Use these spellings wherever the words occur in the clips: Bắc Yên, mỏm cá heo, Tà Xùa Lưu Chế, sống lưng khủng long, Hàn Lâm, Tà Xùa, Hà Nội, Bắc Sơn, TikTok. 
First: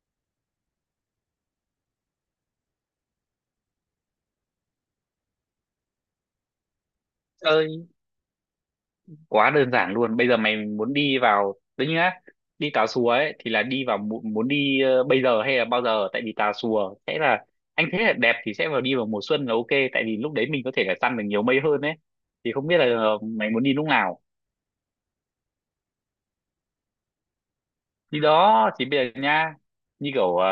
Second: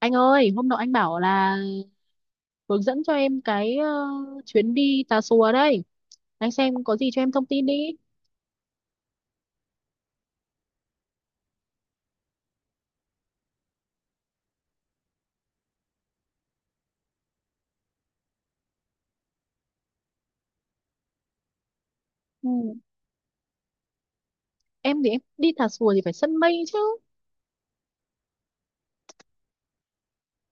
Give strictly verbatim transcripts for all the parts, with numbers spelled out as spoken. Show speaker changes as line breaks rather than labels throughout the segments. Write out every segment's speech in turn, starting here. Anh ơi, hôm nọ anh bảo là hướng dẫn cho em cái ờ, chuyến đi Tà Xùa đây. Anh xem có gì cho em thông tin
Chơi
đi.
quá đơn giản luôn. Bây giờ mày muốn đi vào đấy nhá, đi Tà Xùa ấy thì là đi vào mu- muốn đi ờ, bây giờ hay là bao giờ? Tại vì Tà Xùa sẽ là, anh thấy là đẹp thì sẽ vào, đi vào mùa xuân là ok. Tại vì lúc đấy mình có thể là săn được nhiều mây hơn ấy.
Ừ.
Thì không biết là ờ, mày muốn đi lúc nào?
Em thì em đi Tà Xùa thì phải săn mây chứ.
Đi đó thì bây giờ nha, như kiểu ờ,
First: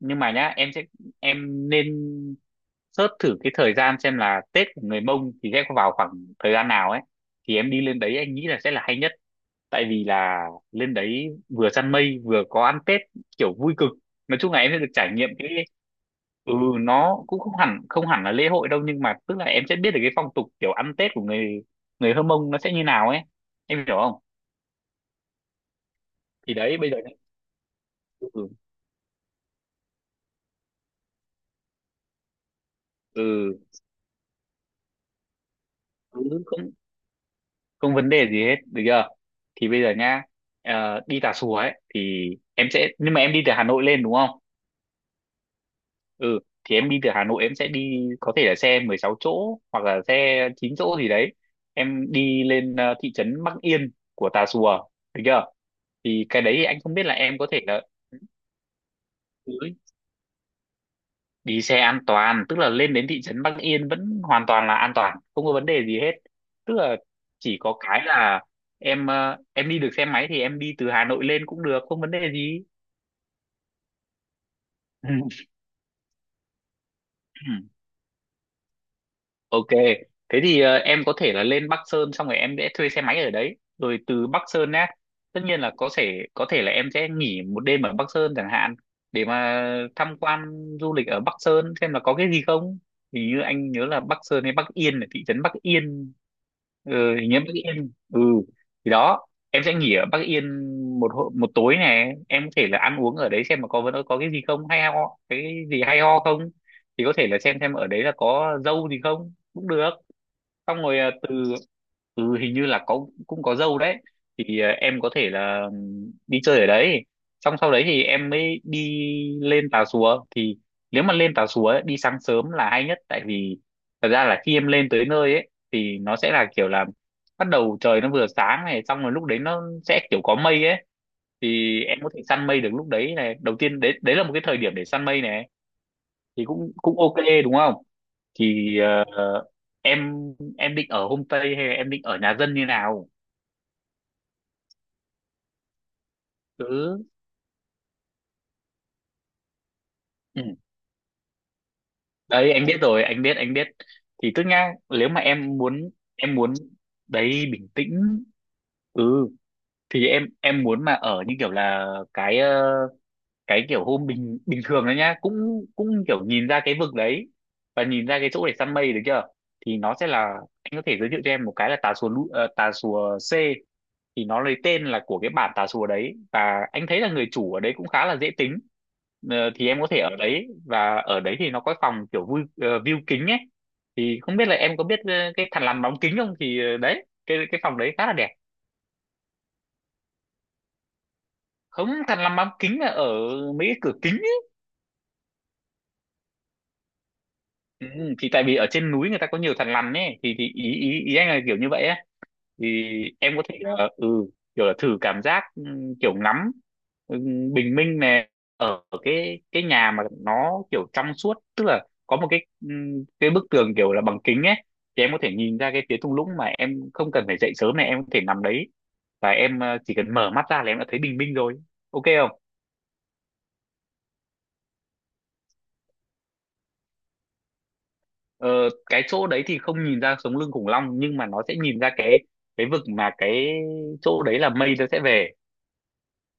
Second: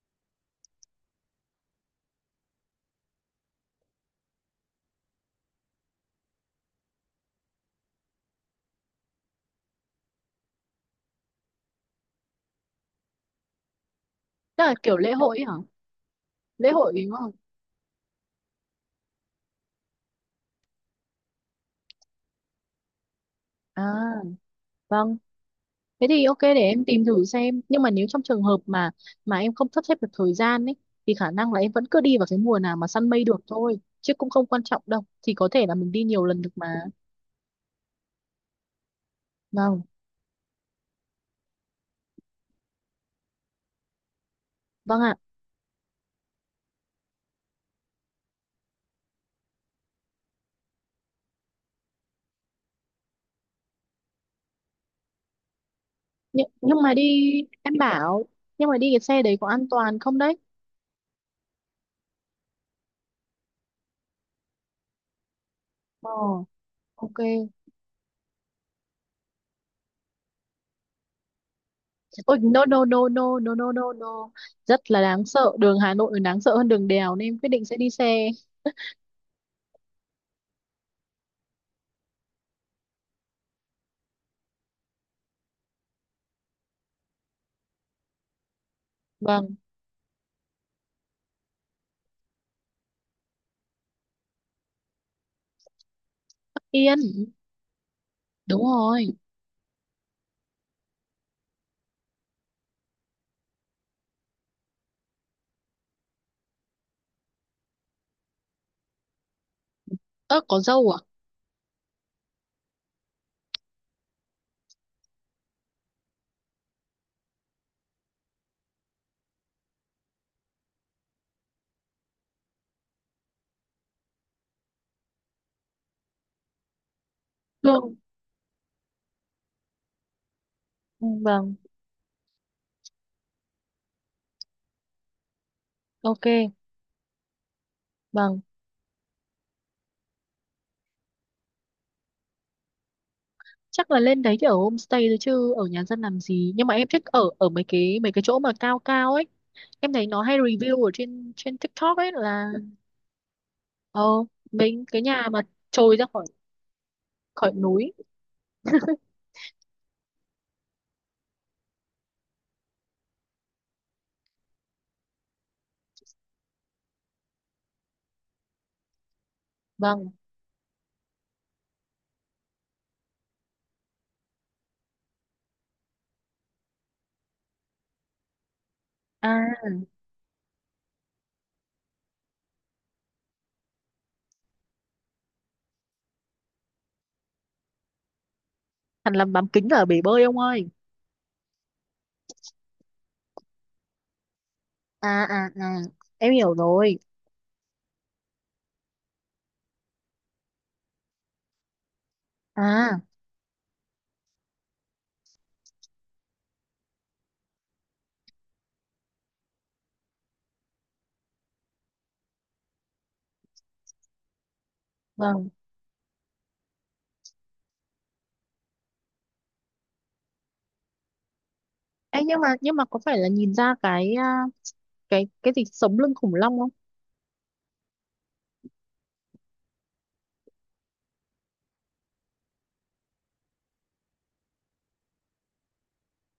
nhưng mà nhá, em sẽ, em nên search thử cái thời gian xem là Tết của người Mông thì sẽ vào khoảng thời gian nào ấy. Thì em đi lên đấy anh nghĩ là sẽ là hay nhất, tại vì là lên đấy vừa săn mây vừa có ăn Tết, kiểu vui cực. Nói chung là
Đó
em
là
sẽ được
kiểu
trải
lễ
nghiệm
hội ấy hả?
cái, ừ,
Lễ hội đúng
nó
không?
cũng không hẳn, không hẳn là lễ hội đâu, nhưng mà tức là em sẽ biết được cái phong tục kiểu ăn Tết của người, người Hơ Mông nó sẽ như nào ấy, em hiểu không?
À, vâng. Thế thì ok để
Thì đấy,
em
bây giờ
tìm
nhá,
thử xem. Nhưng mà nếu trong trường
ừ.
hợp mà mà em không sắp xếp được thời gian ấy thì khả năng là em vẫn cứ đi vào cái mùa nào mà săn mây được
ừ
thôi. Chứ cũng không quan trọng đâu. Thì có thể là mình đi nhiều lần
ừ,
được
không,
mà.
không vấn đề gì hết, được chưa? Thì
Vâng.
bây giờ nha, ờ, đi Tà Xùa ấy thì em sẽ, nhưng mà em đi từ Hà Nội lên đúng không?
Vâng ạ.
Ừ, thì em đi từ Hà Nội, em sẽ đi có thể là xe mười sáu chỗ hoặc là xe chín chỗ gì đấy. Em đi lên ờ, thị trấn Bắc Yên của Tà Xùa, được chưa? Thì cái
nhưng,
đấy anh
nhưng mà
không biết là
đi,
em có thể
em
là
bảo nhưng mà đi cái xe đấy có
cứ
an toàn không đấy?
đi xe an toàn, tức là lên đến thị trấn Bắc Yên vẫn hoàn toàn là an toàn, không có vấn đề gì
Ờ,
hết. Tức là
ok.
chỉ có cái là em, ờ, em đi được xe máy thì em đi từ Hà Nội lên cũng được, không vấn đề
Ôi,
gì.
no no no no no no no no, rất là đáng sợ, đường Hà Nội còn đáng sợ hơn đường đèo nên em quyết định sẽ đi xe.
Ok, thế thì ờ, em có thể là lên Bắc Sơn, xong rồi em sẽ thuê xe máy ở đấy, rồi từ Bắc Sơn á, tất nhiên là có thể, có thể là em sẽ nghỉ một đêm ở Bắc Sơn chẳng hạn, để
Vâng.
mà tham quan, du lịch ở Bắc Sơn xem là có cái gì không. Hình như anh nhớ là Bắc Sơn hay Bắc Yên, là thị trấn Bắc Yên, ừ,
Yên.
hình như Bắc Yên. Ừ,
Đúng
thì
rồi.
đó, em sẽ nghỉ ở Bắc Yên một hô- một tối này, em có thể là ăn uống ở đấy xem mà có vấn có cái gì không hay ho, cái gì hay ho không. Thì có thể là xem xem ở đấy là có dâu gì không cũng được.
Ơ có
Xong
dâu à?
rồi à, từ, ừ, hình như là có, cũng có dâu đấy. Thì à, em có thể là ừm, đi chơi ở đấy, xong sau đấy thì em mới đi lên Tà Xùa. Thì nếu mà lên Tà Xùa ấy, đi sáng sớm là hay nhất, tại vì thật ra là khi em lên tới nơi ấy thì nó sẽ là kiểu là bắt đầu
Vâng.
trời nó vừa sáng này, xong rồi lúc đấy nó sẽ kiểu có mây ấy.
Ừ, vâng.
Thì em có thể săn mây được lúc đấy này, đầu tiên đấy, đấy là một cái thời điểm để săn mây này,
Ok.
thì cũng, cũng ok, đúng không?
Vâng.
Thì ờ, em em định ở homestay hay là em định ở nhà dân như nào?
Chắc là lên đấy thì ở homestay thôi chứ ở nhà dân làm gì, nhưng mà em
Cứ
thích ở ở mấy cái mấy cái chỗ mà cao cao ấy. Em thấy nó hay
ừ.
review ở trên trên TikTok ấy là,
Đấy anh biết rồi, anh biết anh biết.
ờ,
Thì tức nhá,
mấy cái
nếu mà
nhà mà
em muốn,
trồi ra khỏi
em muốn, đấy
khỏi
bình
núi.
tĩnh, ừ, thì em em muốn mà ở như kiểu là cái ờ, cái kiểu hôm bình bình thường đấy nhá, cũng, cũng kiểu nhìn ra cái vực đấy và nhìn ra cái chỗ để săn mây, được chưa? Thì nó
Vâng.
sẽ là, anh có thể giới thiệu cho em một cái là tà xùa Lu- ờ, tà xùa C, thì nó lấy tên là của cái bản tà xùa đấy, và anh thấy là người chủ ở đấy cũng khá là dễ tính. Ờ,
À,
thì em có thể ở đấy, và ở đấy thì nó có phòng kiểu vui ờ, view kính ấy. Thì không biết là em có biết ờ, cái thằn lằn bóng kính không, thì ờ, đấy, cái cái phòng đấy khá là đẹp.
Hàn Lâm bám kính ở bể bơi ông ơi.
Không, thằn lằn bóng kính là ở mấy cái cửa kính ấy.
À à à, em hiểu rồi.
Ừ, thì tại vì ở trên núi người ta có nhiều thằn lằn ấy, thì thì ý ý ý anh là kiểu như vậy á. Thì
À,
em có thể là ừ, kiểu là thử cảm giác ừm, kiểu ngắm ừm, bình minh này, ở cái cái nhà mà nó kiểu trong suốt, tức là có một cái ừm, cái bức tường kiểu là bằng kính ấy. Thì em có thể
vâng.
nhìn ra cái phía thung lũng mà em không cần phải dậy sớm này, em có thể nằm đấy và em, ờ, chỉ cần mở mắt ra là em đã thấy bình minh rồi, ok
Ê, nhưng
không?
mà nhưng mà có phải là nhìn ra cái, à, cái cái gì sống lưng khủng long không?
ờ, cái chỗ đấy thì không nhìn ra sống lưng khủng long, nhưng mà nó sẽ nhìn ra cái cái vực, mà cái chỗ đấy là mây nó sẽ về,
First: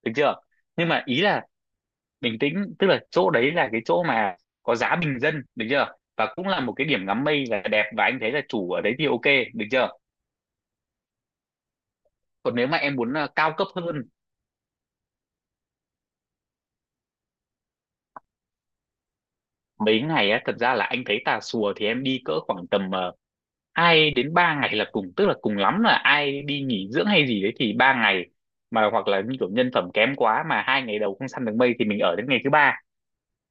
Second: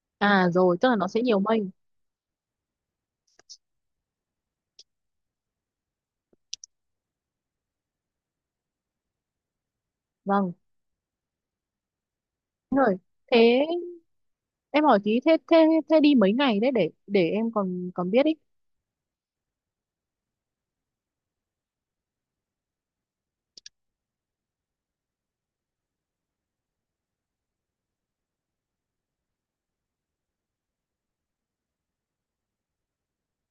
được chưa?
À rồi, tức
Nhưng
là
mà
nó sẽ
ý
nhiều
là
mây.
bình tĩnh, tức là chỗ đấy là cái chỗ mà có giá bình dân, được chưa, và cũng là một cái điểm ngắm mây là đẹp, và anh thấy là chủ ở đấy thì ok, được chưa?
Vâng.
Còn nếu mà em
Rồi.
muốn ờ, cao
Thế
cấp hơn.
em hỏi tí, thế thế thế đi mấy ngày đấy để để em còn còn biết ý.
Mấy ngày á, thật ra là anh thấy Tà Xùa thì em đi cỡ khoảng tầm ờ, hai đến ba ngày là cùng, tức là cùng lắm là ai đi nghỉ dưỡng hay gì đấy thì ba ngày, mà hoặc là như kiểu nhân phẩm kém quá mà hai ngày đầu không săn được mây thì mình ở đến ngày thứ ba.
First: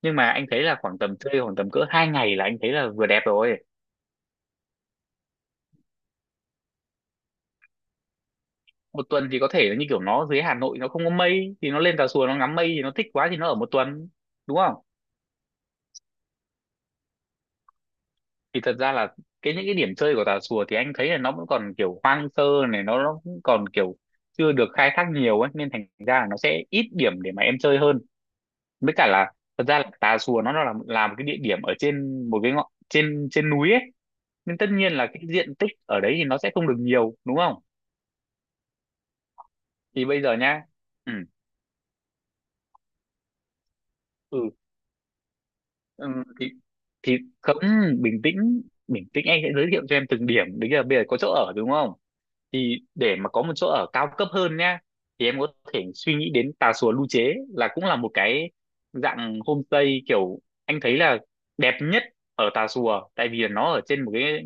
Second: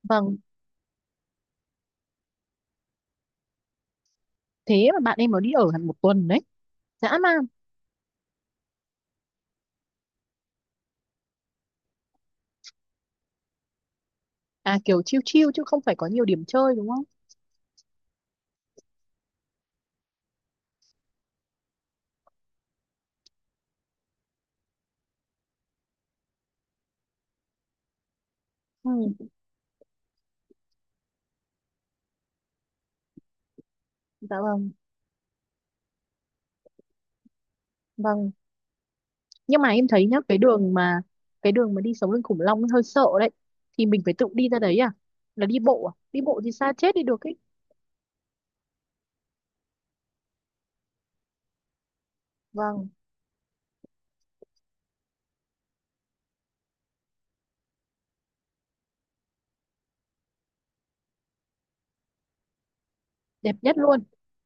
Nhưng mà
Vâng.
anh thấy là khoảng tầm chơi khoảng tầm cỡ hai ngày là anh thấy là vừa đẹp rồi.
Thế mà bạn em nó đi ở hẳn một tuần đấy. Dã man.
Một tuần thì có thể là như kiểu nó dưới Hà Nội nó không có mây thì nó lên Tà Xùa nó ngắm mây, thì nó thích quá thì nó ở một tuần, đúng không?
À kiểu chill chill chứ không phải có nhiều điểm chơi đúng không?
Thì thật ra là cái những cái điểm chơi của Tà Xùa thì anh thấy là nó vẫn còn kiểu hoang sơ này, nó, nó cũng còn kiểu chưa được khai thác nhiều ấy, nên thành ra là nó sẽ ít điểm để mà em chơi hơn. Với cả
Ừ,
là, thật ra là Tà Xùa nó là là một cái địa điểm ở trên một cái ngọn, trên trên núi ấy,
dạ
nên tất
vâng.
nhiên là cái diện tích ở đấy thì nó sẽ không được nhiều, đúng không?
Vâng. Nhưng mà em
Thì
thấy nhá,
bây giờ
cái
nhá,
đường mà
ừ,
cái đường mà đi sống lưng khủng long ấy hơi sợ đấy, thì mình phải tự
ừ.
đi ra đấy à? Là đi bộ à?
Ừ,
Đi bộ
thì
thì xa chết đi
thì
được ấy.
không, bình tĩnh, bình tĩnh, anh sẽ giới thiệu cho em từng điểm đấy. Là bây giờ có chỗ ở đúng không, thì
Vâng.
để mà có một chỗ ở cao cấp hơn nhá, thì em có thể suy nghĩ đến Tà Xùa Lưu Chế, là cũng là một cái dạng homestay kiểu anh thấy là đẹp nhất ở Tà Xùa, tại vì là
Đẹp
nó
nhất
ở
luôn.
trên một cái,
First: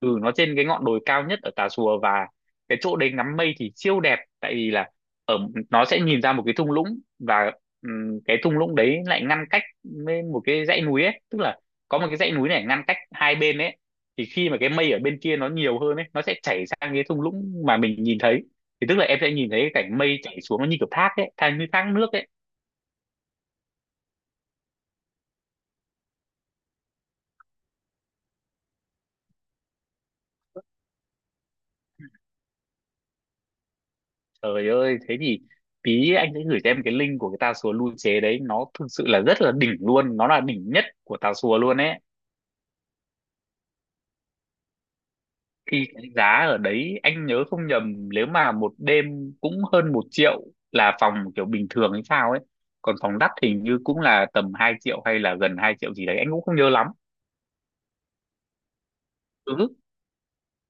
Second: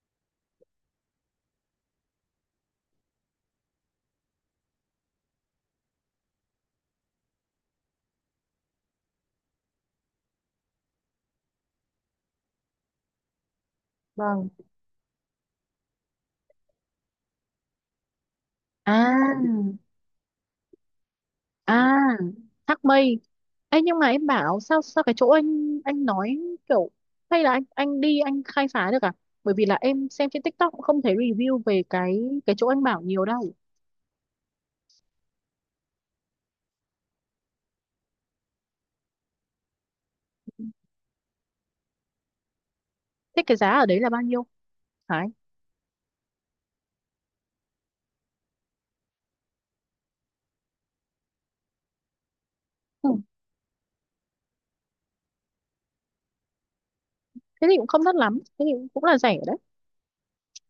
ừ, nó trên cái ngọn đồi cao nhất ở Tà Xùa. Và cái chỗ đấy ngắm mây thì siêu đẹp, tại vì là ở, nó sẽ nhìn ra một cái thung lũng, và ừm, cái thung lũng đấy lại ngăn cách với một cái dãy núi ấy, tức là có một cái dãy núi này ngăn cách hai bên ấy. Thì
Vâng.
khi mà cái mây ở bên kia nó nhiều hơn ấy, nó sẽ chảy sang cái thung lũng mà mình nhìn thấy. Thì tức là em sẽ nhìn thấy cái
À,
cảnh mây chảy xuống nó như kiểu thác ấy, thác như thác
à,
nước ấy.
thác mây. Ấy nhưng mà em bảo sao sao cái chỗ anh anh nói kiểu, hay là anh anh đi anh khai phá được à? Bởi vì là em xem trên TikTok cũng không thấy review về cái cái chỗ anh bảo nhiều đâu.
Trời ơi thế thì tí anh sẽ gửi cho em cái link của cái tà xùa lưu chế đấy, nó thực sự là rất là đỉnh luôn, nó là đỉnh nhất của tà xùa luôn ấy.
Thế cái giá ở đấy là bao nhiêu, Hải?
Khi cái giá ở đấy anh nhớ không nhầm, nếu mà một đêm cũng hơn một triệu, là phòng kiểu bình thường hay sao ấy, còn
Ừ.
phòng đắt hình như cũng là tầm hai triệu hay là gần hai triệu gì đấy, anh cũng không nhớ lắm.
Thế thì cũng không đắt lắm, thế thì cũng là rẻ
Ừ,
đấy.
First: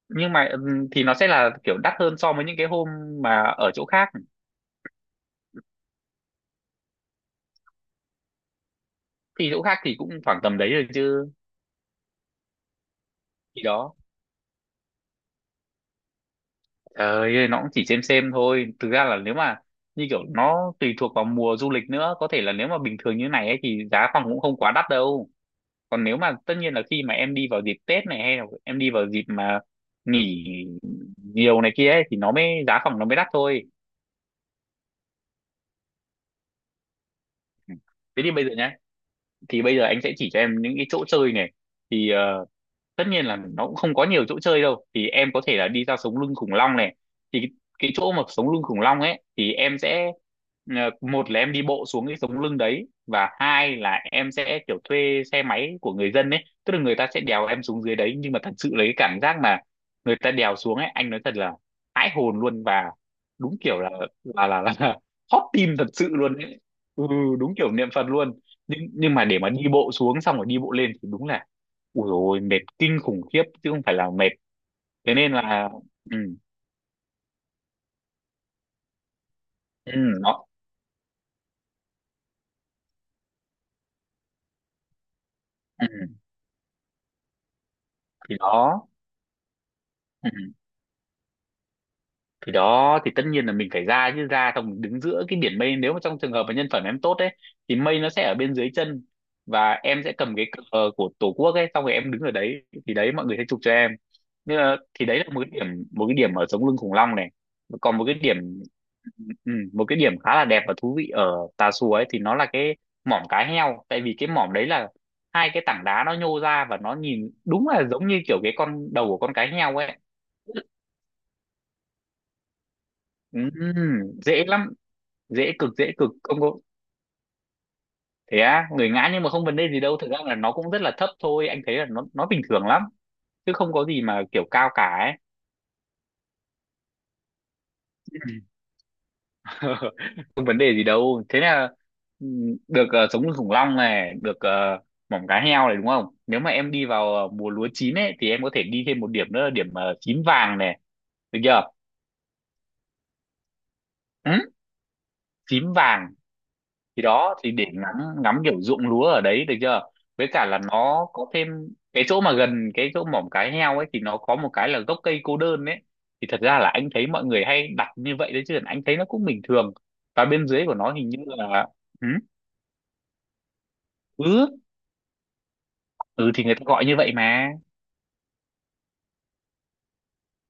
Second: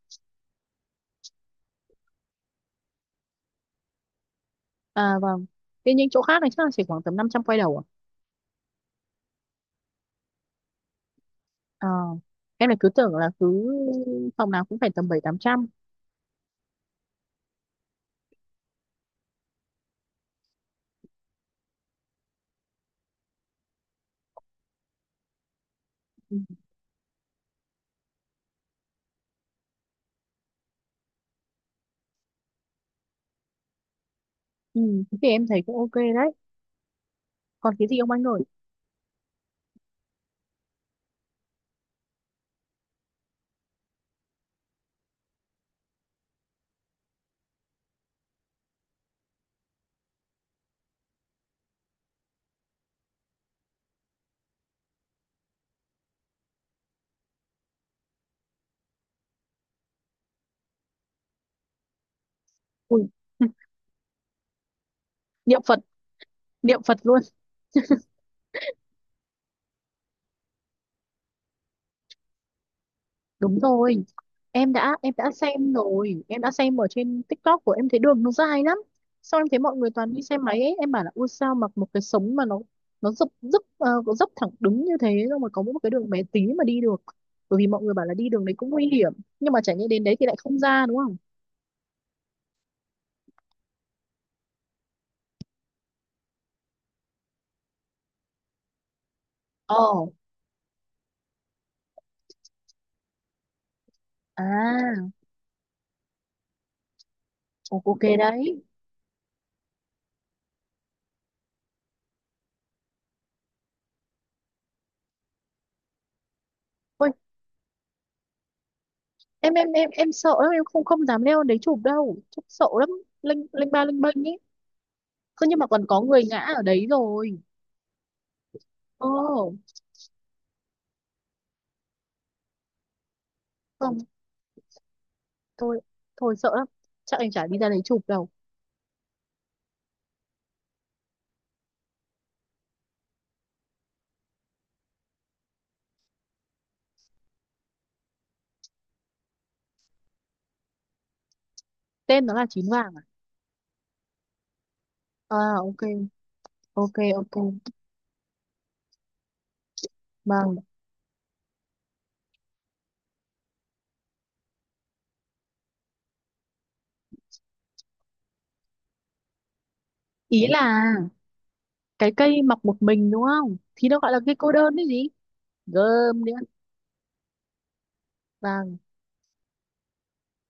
nhưng mà ừm, thì nó sẽ là kiểu đắt hơn so với những cái hôm mà ở chỗ khác.
À vâng. Thế những chỗ khác này chắc là chỉ khoảng tầm năm trăm quay đầu à?
Thì chỗ khác thì cũng khoảng tầm đấy rồi chứ.
Ờ. Em lại cứ tưởng là cứ
Thì đó,
phòng nào cũng phải tầm bảy tám trăm.
trời ơi, nó cũng chỉ xem xem thôi, thực ra là nếu mà như kiểu nó tùy thuộc vào mùa du lịch nữa, có thể là nếu mà bình thường như này ấy, thì giá phòng cũng không quá đắt đâu. Còn nếu mà
Ừ.
tất nhiên là khi mà em đi vào dịp Tết này hay là em đi vào dịp mà nghỉ nhiều này kia ấy, thì nó mới giá phòng nó mới đắt thôi.
Ừ, thế thì em thấy cũng ok đấy. Còn
Ừ.
cái gì ông anh
Thế thì
ơi?
bây giờ nhá, thì bây giờ anh sẽ chỉ cho em những cái chỗ chơi này. Thì ờ, tất nhiên là nó cũng không có nhiều chỗ chơi đâu, thì em có thể là đi ra sống lưng khủng long này. Thì cái, cái chỗ mà sống lưng khủng long ấy thì em sẽ ờ, một là em đi bộ xuống cái sống lưng đấy, và hai là em sẽ kiểu thuê xe máy của người dân ấy, tức là người ta sẽ đèo em xuống dưới đấy. Nhưng mà thật sự lấy cái cảm giác mà người ta đèo xuống ấy, anh nói thật là hãi hồn luôn. Và
Ui,
đúng kiểu là là là, là, là hot
niệm
tim
Phật,
thật sự luôn ấy.
niệm Phật
Ừ,
luôn.
đúng kiểu niệm Phật luôn. Nhưng nhưng mà để mà đi bộ xuống xong rồi đi bộ lên thì đúng là ui rồi, mệt kinh khủng khiếp
Đúng
chứ không phải
rồi.
là mệt.
em đã
Thế
em đã
nên là
xem
ừ,
rồi, em đã xem ở trên TikTok của em, thấy đường nó dài lắm. Sau em thấy mọi người
ừ,
toàn đi xe
nó
máy ấy, em bảo là ui sao mặc một cái sống mà nó nó dốc dốc ờ, có dốc thẳng đứng như thế, xong rồi có mỗi một
ừ,
cái đường bé tí mà đi được. Bởi vì mọi người bảo là đi
thì
đường đấy cũng nguy
đó.
hiểm, nhưng mà chả nhẽ đến đấy thì
Ừ.
lại không ra đúng không.
Thì đó, thì tất nhiên là mình phải ra chứ, ra xong mình đứng giữa cái biển mây. Nếu mà trong trường hợp mà nhân phẩm em tốt ấy thì mây nó sẽ ở bên dưới chân, và
Ờ.
em sẽ cầm cái cờ của tổ quốc ấy, xong rồi em đứng ở đấy thì đấy, mọi người sẽ chụp cho em. Nhưng mà,
À.
thì đấy là một cái điểm, một cái điểm ở sống lưng khủng long này.
Ồ,
Còn
ok
một cái điểm,
đấy.
ừ, một cái điểm khá là đẹp và thú vị ở Tà Xùa ấy, thì nó là cái mỏm cá heo. Tại vì cái mỏm đấy là hai cái tảng đá nó nhô ra, và nó
Ôi,
nhìn đúng là giống như kiểu cái con đầu của con cá
em em
heo
em
ấy.
em sợ lắm, em không không dám leo lên đấy chụp đâu, chụp sợ lắm. Lênh
Ừ,
lênh ba lênh bênh ấy.
dễ lắm,
Thế
dễ
nhưng mà
cực,
còn
dễ
có
cực,
người ngã
không có.
ở đấy rồi.
Thế á, người ngã nhưng mà không
Ồ,
vấn đề gì đâu, thực ra là nó cũng rất là thấp thôi, anh thấy là nó nó bình thường lắm, chứ không có
không,
gì mà kiểu cao cả ấy.
thôi thôi sợ lắm, chắc anh chả đi ra đấy chụp đâu.
Ừ. Không vấn đề gì đâu. Thế là ừ, được, ờ, sống lưng khủng long này được, ờ, mỏng cá heo này, đúng không? Nếu mà em đi vào ờ, mùa lúa chín ấy thì em có thể đi thêm một điểm nữa là điểm, ờ, tím vàng này, được chưa?
Tên nó là chín vàng à?
Ừ?
À,
Tím
ok
vàng.
ok
Thì đó,
ok.
thì để ngắm, ngắm kiểu ruộng lúa ở đấy, được chưa? Với cả
Vâng.
là nó có thêm cái chỗ mà gần cái chỗ mỏm cái heo ấy, thì nó có một cái là gốc cây cô đơn ấy. Thì thật ra là anh thấy mọi người hay đặt như vậy đấy, chứ anh thấy nó cũng bình thường. Và
Ý
bên dưới của
là
nó hình như là ừ,
cái cây mọc một mình đúng không thì nó gọi là cây cô
ừ,
đơn đấy gì. Gơm
ừ
nữa.
thì người ta gọi như vậy mà,
Vàng.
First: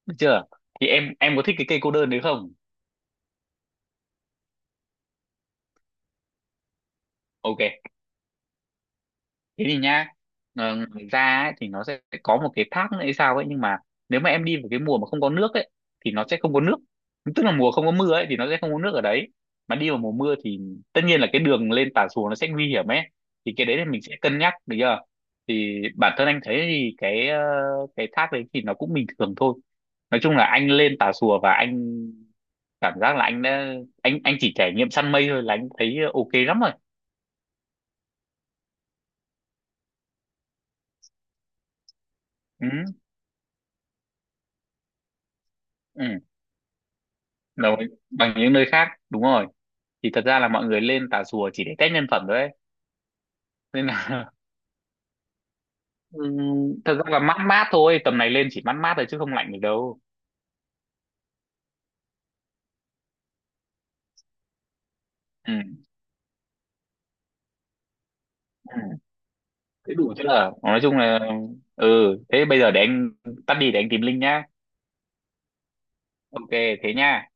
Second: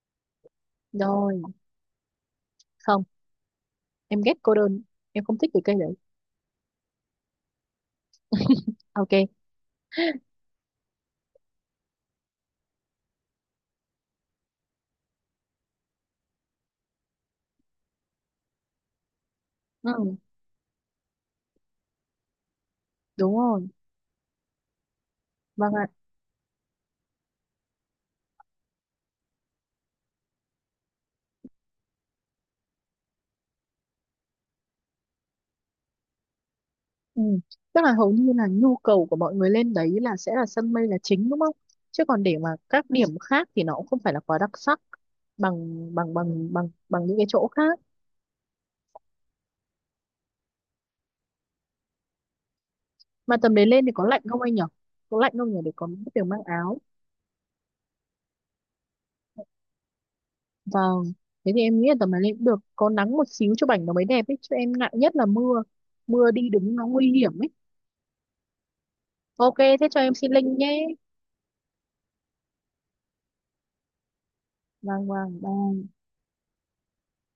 được chưa? Thì em em
Rồi.
có thích cái cây cô đơn đấy không?
Không, em ghét cô đơn, em không thích cái cây đấy.
Ok.
Ok.
Thế thì nhá, ờ, ngoài ra ấy, thì nó sẽ có một cái thác nữa hay sao ấy. Nhưng mà nếu mà em đi vào cái mùa mà không có nước ấy thì nó sẽ không có nước, tức là mùa không có mưa ấy thì nó sẽ không có nước ở đấy. Mà đi vào mùa
Ừ,
mưa thì tất nhiên là cái đường lên Tà Xùa nó sẽ nguy hiểm ấy.
đúng
Thì cái
rồi.
đấy thì mình sẽ cân nhắc, được chưa?
Vâng
Thì
ạ.
bản thân anh thấy thì cái, ờ, cái thác đấy thì nó cũng bình thường thôi. Nói chung là anh lên Tà Xùa và anh cảm giác là anh đã, anh anh chỉ trải nghiệm săn mây thôi là anh thấy ok lắm rồi.
Ừ. Tức là hầu như là nhu cầu của mọi người lên đấy là sẽ là sân mây là chính đúng không, chứ còn để mà
Ừ,
các điểm khác thì nó cũng không phải là quá đặc sắc bằng
ừ.
bằng bằng bằng bằng những cái chỗ
Đồng
khác.
ý, bằng những nơi khác, đúng rồi. Thì thật ra là mọi người lên Tà Xùa chỉ để test nhân phẩm thôi ấy.
Mà tầm đấy lên
Nên
thì có lạnh
là
không anh nhỉ? Có lạnh không nhỉ để có kiểu mang áo.
ừm, thật ra là mát mát thôi, tầm này lên chỉ mát mát thôi chứ không lạnh được đâu.
Vâng. Thế thì em nghĩ là tầm này lên cũng được. Có nắng một xíu cho bảnh nó mới đẹp ấy. Chứ em ngại nhất là
Ừ.
mưa. Mưa đi đứng nó nguy hiểm ấy.
Ừ.
Ok, thế
Thế
cho em
đủ chứ,
xin
là
link
nói
nhé.
chung là ừ, thế bây giờ để anh tắt đi để anh tìm link nhá.
Vâng, vâng, bye.
Ok, thế nha.